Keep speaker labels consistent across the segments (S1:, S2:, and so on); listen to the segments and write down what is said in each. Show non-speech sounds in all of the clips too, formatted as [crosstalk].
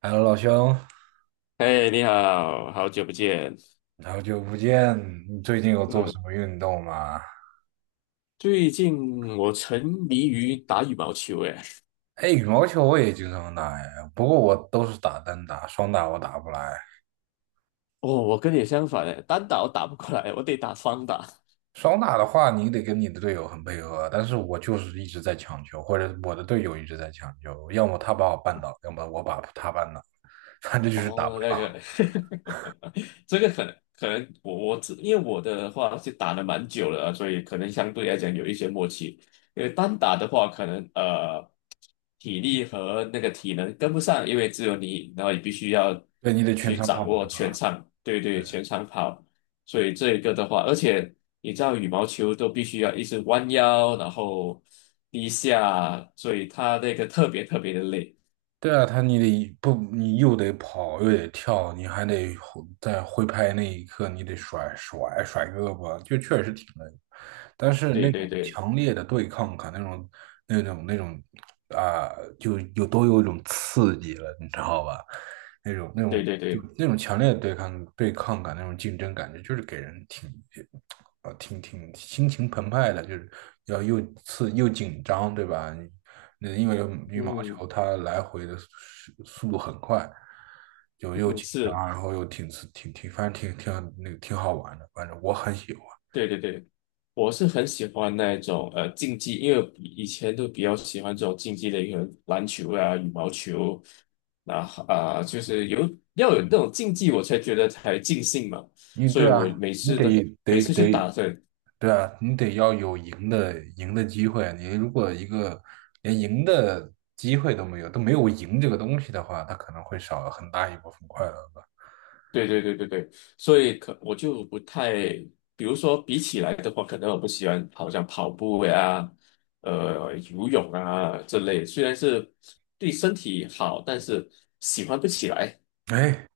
S1: h e 老兄，
S2: 哎，你好，好久不见。
S1: 好久不见！你最近有做什
S2: 嗯，
S1: 么运动吗？
S2: 最近我沉迷于打羽毛球，哎。
S1: 哎，羽毛球我也经常打哎，不过我都是打单打，双打我打不来。
S2: 哦，我跟你相反，哎，单打我打不过来，我得打双打。
S1: 双打的话，你得跟你的队友很配合，但是我就是一直在抢球，或者我的队友一直在抢球，要么他把我绊倒，要么我把他绊倒，反正就是打不
S2: 哦，那
S1: 了。
S2: 个，[laughs] 这个可能我只因为我的话是打了蛮久了啊，所以可能相对来讲有一些默契。因为单打的话，可能体力和那个体能跟不上，因为只有你，然后你必须要
S1: 对，你得全
S2: 去
S1: 场跑，
S2: 掌
S1: 对
S2: 握全
S1: 吧？
S2: 场。对对，全场跑。所以这一个的话，而且你知道羽毛球都必须要一直弯腰，然后低下，所以它那个特别特别的累。
S1: 对啊，他你得不，你又得跑，又得跳，你还得挥拍那一刻，你得甩胳膊，就确实挺累。但是那
S2: 对对
S1: 种
S2: 对
S1: 强烈的对抗感，那种那种那种啊、就有都有一种刺激了，你知道吧？那种那
S2: 对
S1: 种
S2: 对
S1: 就
S2: 对。
S1: 那种强烈的对抗感，那种竞争感觉，就是给人挺啊，挺挺心情澎湃的，就是又刺又紧张，对吧？那因为羽毛
S2: 嗯。
S1: 球它来回的速度很快，就又
S2: 嗯，
S1: 紧张，
S2: 是，
S1: 然后又挺刺，反正挺挺那个挺好玩的，反正我很喜欢。
S2: 对对对，我是很喜欢那一种竞技，因为以前都比较喜欢这种竞技类，可能篮球啊、羽毛球。那啊、就是有要有那种竞技，我才觉得才尽兴嘛。所以
S1: 对
S2: 我
S1: 啊，
S2: 每
S1: 你
S2: 次
S1: 得
S2: 的每
S1: 得
S2: 次去
S1: 得，
S2: 打的。
S1: 对啊，你得要有赢的机会啊。你如果一个连赢的机会都没有，都没有赢这个东西的话，它可能会少了很大一部分快乐吧。
S2: 对对对对对，所以可我就不太，比如说比起来的话，可能我不喜欢好像跑步呀、游泳啊这类，虽然是对身体好，但是喜欢不起来。
S1: 哎，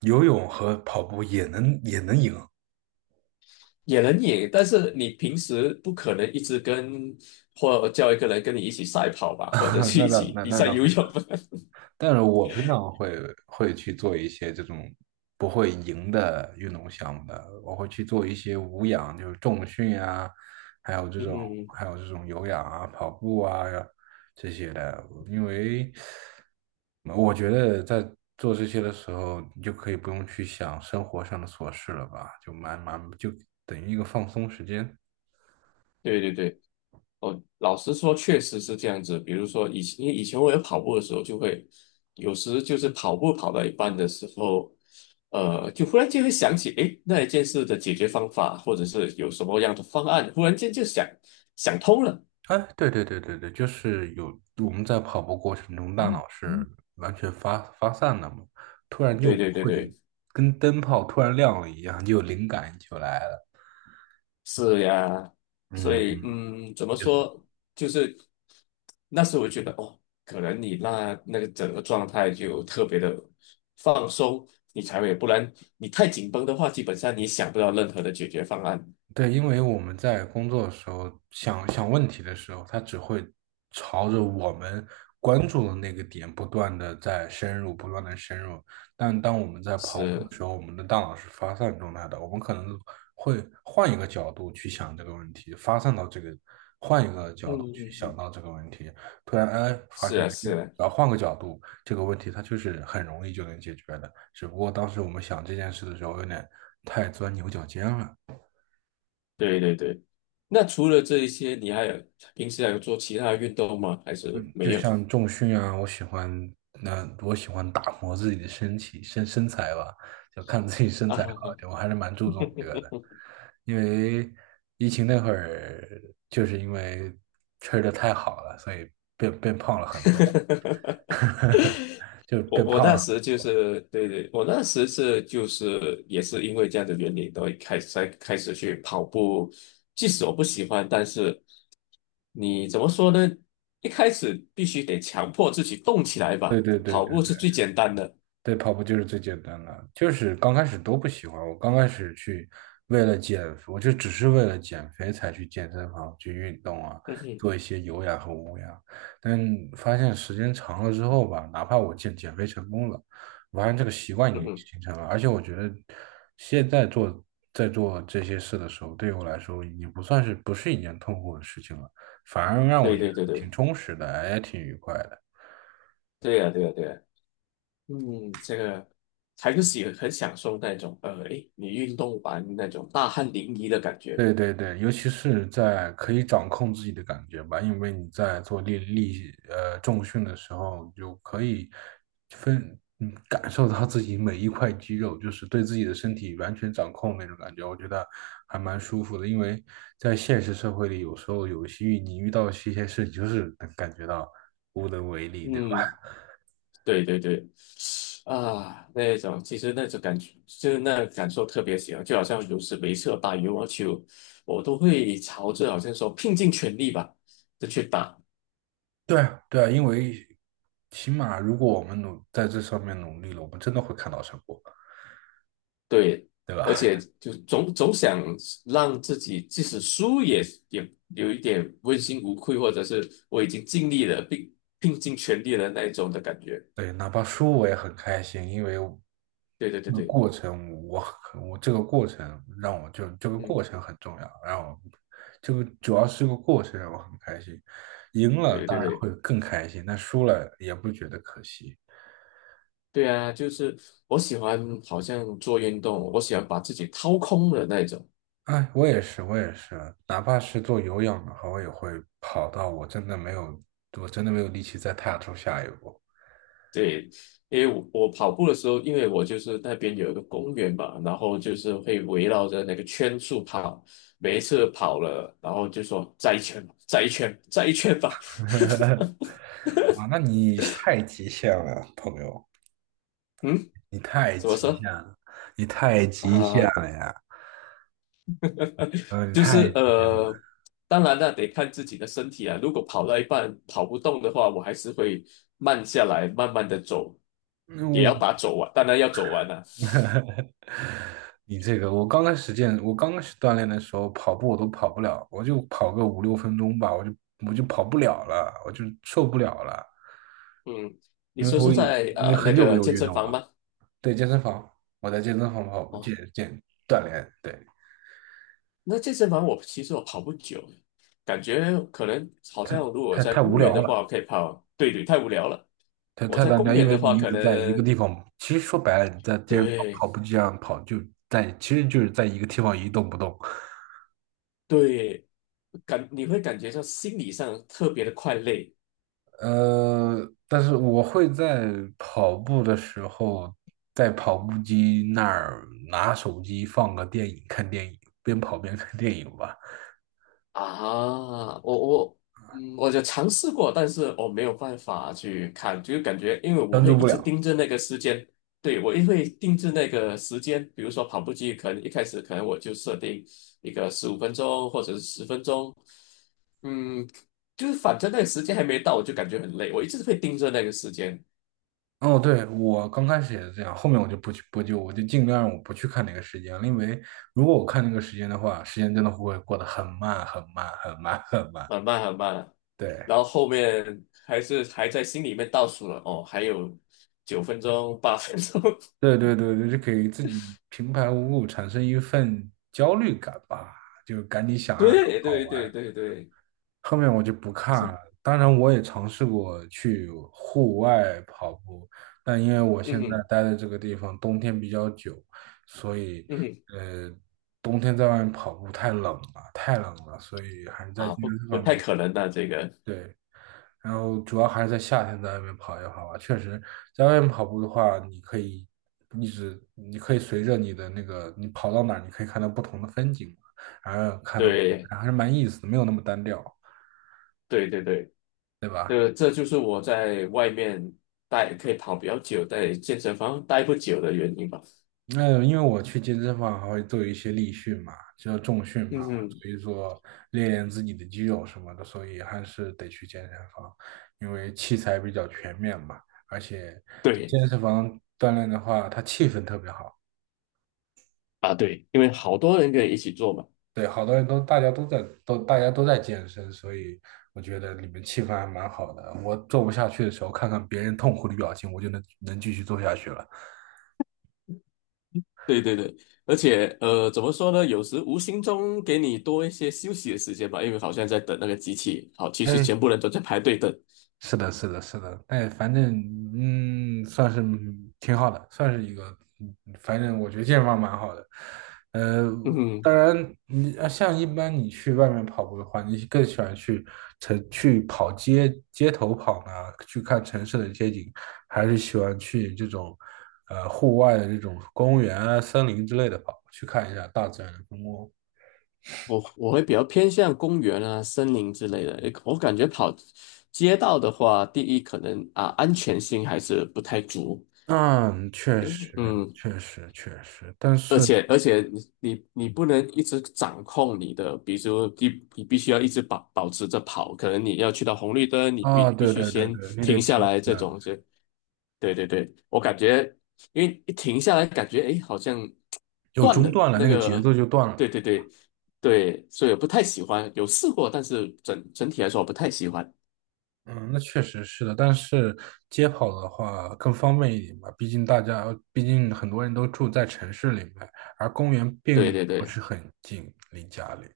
S1: 游泳和跑步也能赢，
S2: 也能赢，但是你平时不可能一直跟或叫一个人跟你一起赛跑吧，或者
S1: [laughs]
S2: 是
S1: 那
S2: 一
S1: 倒
S2: 起
S1: 那
S2: 比
S1: 那
S2: 赛
S1: 倒
S2: 游
S1: 不，
S2: 泳。
S1: 但是我平常会去做一些这种不会赢的运动项目的，我会去做一些无氧，就是重训啊，还有
S2: [laughs]
S1: 这种
S2: 嗯，
S1: 还有这种有氧啊、跑步啊这些的，因为我觉得在做这些的时候，你就可以不用去想生活上的琐事了吧，就蛮蛮就等于一个放松时间。
S2: 对对对，哦，老实说，确实是这样子。比如说以前，因为以前我有跑步的时候，就会有时就是跑步跑到一半的时候，就忽然间会想起，诶，那一件事的解决方法，或者是有什么样的方案，忽然间就想通了。
S1: 哎，对对对对对，就是我们在跑步过程中，大脑是完全发散的嘛，突然
S2: 对
S1: 就
S2: 对对
S1: 会
S2: 对。
S1: 跟灯泡突然亮了一样，就有灵感就来了。
S2: 是呀，所
S1: 嗯，
S2: 以
S1: 嗯，
S2: 怎么
S1: 也是。
S2: 说，就是那时我觉得哦，可能你那个整个状态就特别的放松，你才会，不然你太紧绷的话，基本上你想不到任何的解决方案。
S1: 对，因为我们在工作的时候想想问题的时候，它只会朝着我们关注的那个点不断的在深入，不断的深入。但当我们在跑步
S2: 是，
S1: 的时候，我们的大脑是发散状态的，我们可能会换一个角度去想这个问题，发散到这个，换一个角度
S2: 嗯
S1: 去
S2: 嗯
S1: 想
S2: 嗯，
S1: 到这个问题。突然，哎，发
S2: 是
S1: 现，哎
S2: 啊是啊，
S1: 然后换个角度，这个问题它就是很容易就能解决的。只不过当时我们想这件事的时候，有点太钻牛角尖了。
S2: 对对对。那除了这一些，你还有平时还有做其他的运动吗？还是
S1: 嗯，就
S2: 没有？
S1: 像重训啊，我喜欢打磨自己的身体身身材吧，就看自己
S2: [laughs]
S1: 身材好一点，
S2: 啊，
S1: 我还是蛮注重这个的。因为疫情那会儿，就是因为吃的太好了，所以变胖了很
S2: [laughs]
S1: 多，就
S2: 我
S1: 变
S2: 我
S1: 胖
S2: 那
S1: 了。
S2: 时就是对对，我那时就是也是因为这样的原因，都会开始才开始去跑步。即使我不喜欢，但是你怎么说呢？一开始必须得强迫自己动起来
S1: 对
S2: 吧，
S1: 对对
S2: 跑
S1: 对
S2: 步
S1: 对
S2: 是最简单的。
S1: 对，跑步就是最简单的，就是刚开始都不喜欢。我刚开始去为了减，我就只是为了减肥才去健身房去运动啊，
S2: 嗯哼，
S1: 做一些有氧和无氧。但发现时间长了之后吧，哪怕我减肥成功了，我发现这个习惯已
S2: 嗯
S1: 经
S2: 哼，
S1: 形成了。而且我觉得现在做在做这些事的时候，对我来说已经不是一件痛苦的事情了，反而让我
S2: 对
S1: 觉
S2: 对对
S1: 得
S2: 对，
S1: 挺充实的，也挺愉快的。
S2: 对呀对呀对呀，嗯，这个还是很享受那种，诶，你运动完那种大汗淋漓的感觉。
S1: 对对对，尤其是在可以掌控自己的感觉吧，因为你在做力力呃重训的时候，你就可以感受到自己每一块肌肉，就是对自己的身体完全掌控那种感觉，我觉得还蛮舒服的。因为在现实社会里，有时候有些你遇到一些事，就是能感觉到无能为力，对吧？
S2: 嗯，对对对，啊，那种其实那种感觉，就是那感受特别强，就好像有时没事打羽毛球，我都会朝着好像说拼尽全力吧，就去打。
S1: 对啊对啊，因为起码如果我们在这上面努力了，我们真的会看到成果。
S2: 对，
S1: 对
S2: 而
S1: 吧？
S2: 且就总想让自己即使输也有一点问心无愧，或者是我已经尽力了，并拼尽全力了那一种的感觉。
S1: 对，哪怕输我也很开心，因为
S2: 对对对
S1: 这个
S2: 对，
S1: 过程我很，我这个过程让我就这个过
S2: 嗯，
S1: 程很重要，让我这个主要是个过程让我很开心，赢了
S2: 对
S1: 当
S2: 对
S1: 然会
S2: 对。
S1: 更开心，但输了也不觉得可惜。
S2: 对啊，就是我喜欢好像做运动，我喜欢把自己掏空的那种。
S1: 哎，我也是，我也是，哪怕是做有氧的话，我也会跑到我真的没有，我真的没有力气再踏出下一步。
S2: 对，因为我跑步的时候，因为我就是那边有一个公园嘛，然后就是会围绕着那个圈数跑，每一次跑了，然后就说再一圈吧，再一圈，再一圈吧。
S1: [laughs]
S2: [laughs]
S1: 啊，那你太极限了，朋友。
S2: 嗯，
S1: 你太
S2: 怎么
S1: 极
S2: 说
S1: 限了，你太极限
S2: 啊、
S1: 了呀！嗯，你
S2: 就
S1: 太，
S2: 是，当然那得看自己的身体啊。如果跑到一半跑不动的话，我还是会慢下来，慢慢的走，
S1: 嗯
S2: 也要把它
S1: 我
S2: 走完，当然要走完了、
S1: [laughs] 你这个，我刚开始锻炼的时候，跑步我都跑不了，我就跑个五六分钟吧，我就跑不了了，我就受不了了，
S2: 嗯，你
S1: 因为
S2: 说是在
S1: 因为
S2: 那
S1: 很久没
S2: 个
S1: 有
S2: 健
S1: 运
S2: 身
S1: 动
S2: 房
S1: 了。
S2: 吗？
S1: 对，健身房，我在健身房跑步
S2: 哦。
S1: 锻炼，对，
S2: 那健身房我其实跑不久，感觉可能好像如果
S1: 太
S2: 在
S1: 太无
S2: 公园
S1: 聊
S2: 的
S1: 了，
S2: 话，我可以跑。对对，太无聊了。
S1: 太
S2: 我
S1: 太
S2: 在
S1: 单
S2: 公
S1: 调，因
S2: 园的
S1: 为你
S2: 话，
S1: 一
S2: 可
S1: 直在一个
S2: 能
S1: 地方，其实说白了，你在健身房
S2: 对
S1: 跑步机上跑，其实就是在一个地方一动不动。
S2: 对，你会感觉到心理上特别的快累。
S1: 但是我会在跑步的时候，在跑步机那儿拿手机放个电影，看电影，边跑边看电影吧，
S2: 啊，我就尝试过，但是我没有办法去看，就感觉因为我
S1: 专
S2: 会
S1: 注
S2: 一
S1: 不
S2: 直
S1: 了。
S2: 盯着那个时间，对，我也会盯着那个时间，比如说跑步机，可能一开始可能我就设定一个15分钟或者是10分钟，嗯，就是反正那个时间还没到，我就感觉很累，我一直会盯着那个时间，
S1: 哦，对，我刚开始也是这样，后面我就尽量不去看那个时间了，因为如果我看那个时间的话，时间真的会过得很慢很慢很慢很慢。
S2: 很慢很慢，
S1: 对，
S2: 然后后面还是还在心里面倒数了，哦，还有9分钟、8分钟。
S1: 对对对对，就给自己平白无故产生一份焦虑感吧，就赶紧想
S2: [laughs]
S1: 让它
S2: 对
S1: 跑
S2: 对对
S1: 完。
S2: 对对。
S1: 后面我就不看
S2: 是，
S1: 了。当然，我也尝试过去户外跑步，但因为我
S2: 嗯
S1: 现在
S2: 哼，
S1: 待的这个地方冬天比较久，所以
S2: 嗯哼，
S1: 呃，冬天在外面跑步太冷了，太冷了，所以还是在健
S2: 啊，不，
S1: 身
S2: 不
S1: 房
S2: 太
S1: 比较
S2: 可能的，这个，
S1: 对。然后主要还是在夏天在外面跑一跑吧。确实，在外面跑步的话，你可以一直，你可以随着你的那个，你跑到哪儿，你可以看到不同的风景嘛，然后看到
S2: 对，
S1: 还是蛮有意思的，没有那么单调，
S2: 对，对，对，
S1: 对吧？
S2: 这就是我在外面待可以跑比较久，在健身房待不久的原因吧。
S1: 那因为我去健身房还会做一些力训嘛，就是重训嘛，
S2: 嗯哼，
S1: 所以说练练自己的肌肉什么的，所以还是得去健身房，因为器材比较全面嘛，而且在
S2: 对，
S1: 健身房锻炼的话，它气氛特别好，
S2: 啊，对，因为好多人可以一起做嘛。
S1: 对，好多人都大家都在健身，所以我觉得里面气氛还蛮好的。我做不下去的时候，看看别人痛苦的表情，我就能继续做下去了。
S2: 对对对，而且，怎么说呢？有时无形中给你多一些休息的时间吧，因为好像在等那个机器，好，其实全
S1: 嗯。
S2: 部人都在排队等。
S1: 是的，是的，是的，哎，反正算是挺好的，算是一个，反正我觉得健身房蛮好的。呃，
S2: 嗯哼，
S1: 当然，像一般你去外面跑步的话，你更喜欢去城去跑街街头跑呢，去看城市的街景，还是喜欢去户外的这种公园啊、森林之类的跑，去看一下大自然的风光？
S2: 我会比较偏向公园啊、森林之类的。诶我感觉跑街道的话，第一可能啊安全性还是不太足，
S1: 嗯，确实，
S2: 嗯，
S1: 确实，确实，但
S2: 而
S1: 是。
S2: 且而且你不能一直掌控你的，比如说你必须要一直保持着跑，可能你要去到红绿灯，你必
S1: 啊，
S2: 必
S1: 对
S2: 须
S1: 对对
S2: 先
S1: 对，你得
S2: 停下
S1: 停
S2: 来，
S1: 一
S2: 这
S1: 下，
S2: 种就，对对对，我感觉因为一停下来，感觉诶好像
S1: 有
S2: 断
S1: 中
S2: 了
S1: 断了，
S2: 那
S1: 那个节奏
S2: 个，
S1: 就断了。
S2: 对对对对，所以我不太喜欢，有试过，但是整体来说我不太喜欢，
S1: 嗯，那确实是的，但是街跑的话更方便一点吧，毕竟很多人都住在城市里面，而公园并
S2: 对对
S1: 不
S2: 对。
S1: 是很近离家里。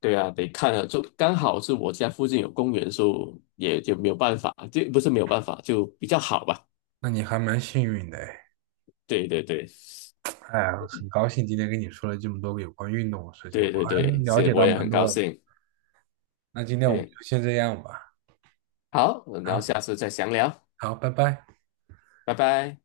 S2: 对啊，得看了，就刚好是我家附近有公园，所以也就没有办法，就不是没有办法，就比较好吧。
S1: 那你还蛮幸运的哎，
S2: 对对对，
S1: 哎呀很高兴今天跟你说了这么多有关运动的事情，我
S2: 对对
S1: 还
S2: 对，
S1: 了
S2: 是，
S1: 解
S2: 我
S1: 到
S2: 也
S1: 蛮
S2: 很高
S1: 多的。
S2: 兴。
S1: 那今天我们
S2: 嗯，
S1: 就先这样吧，
S2: 好，我们然后
S1: 好，
S2: 下次再详聊。
S1: 好，拜拜。
S2: 拜拜。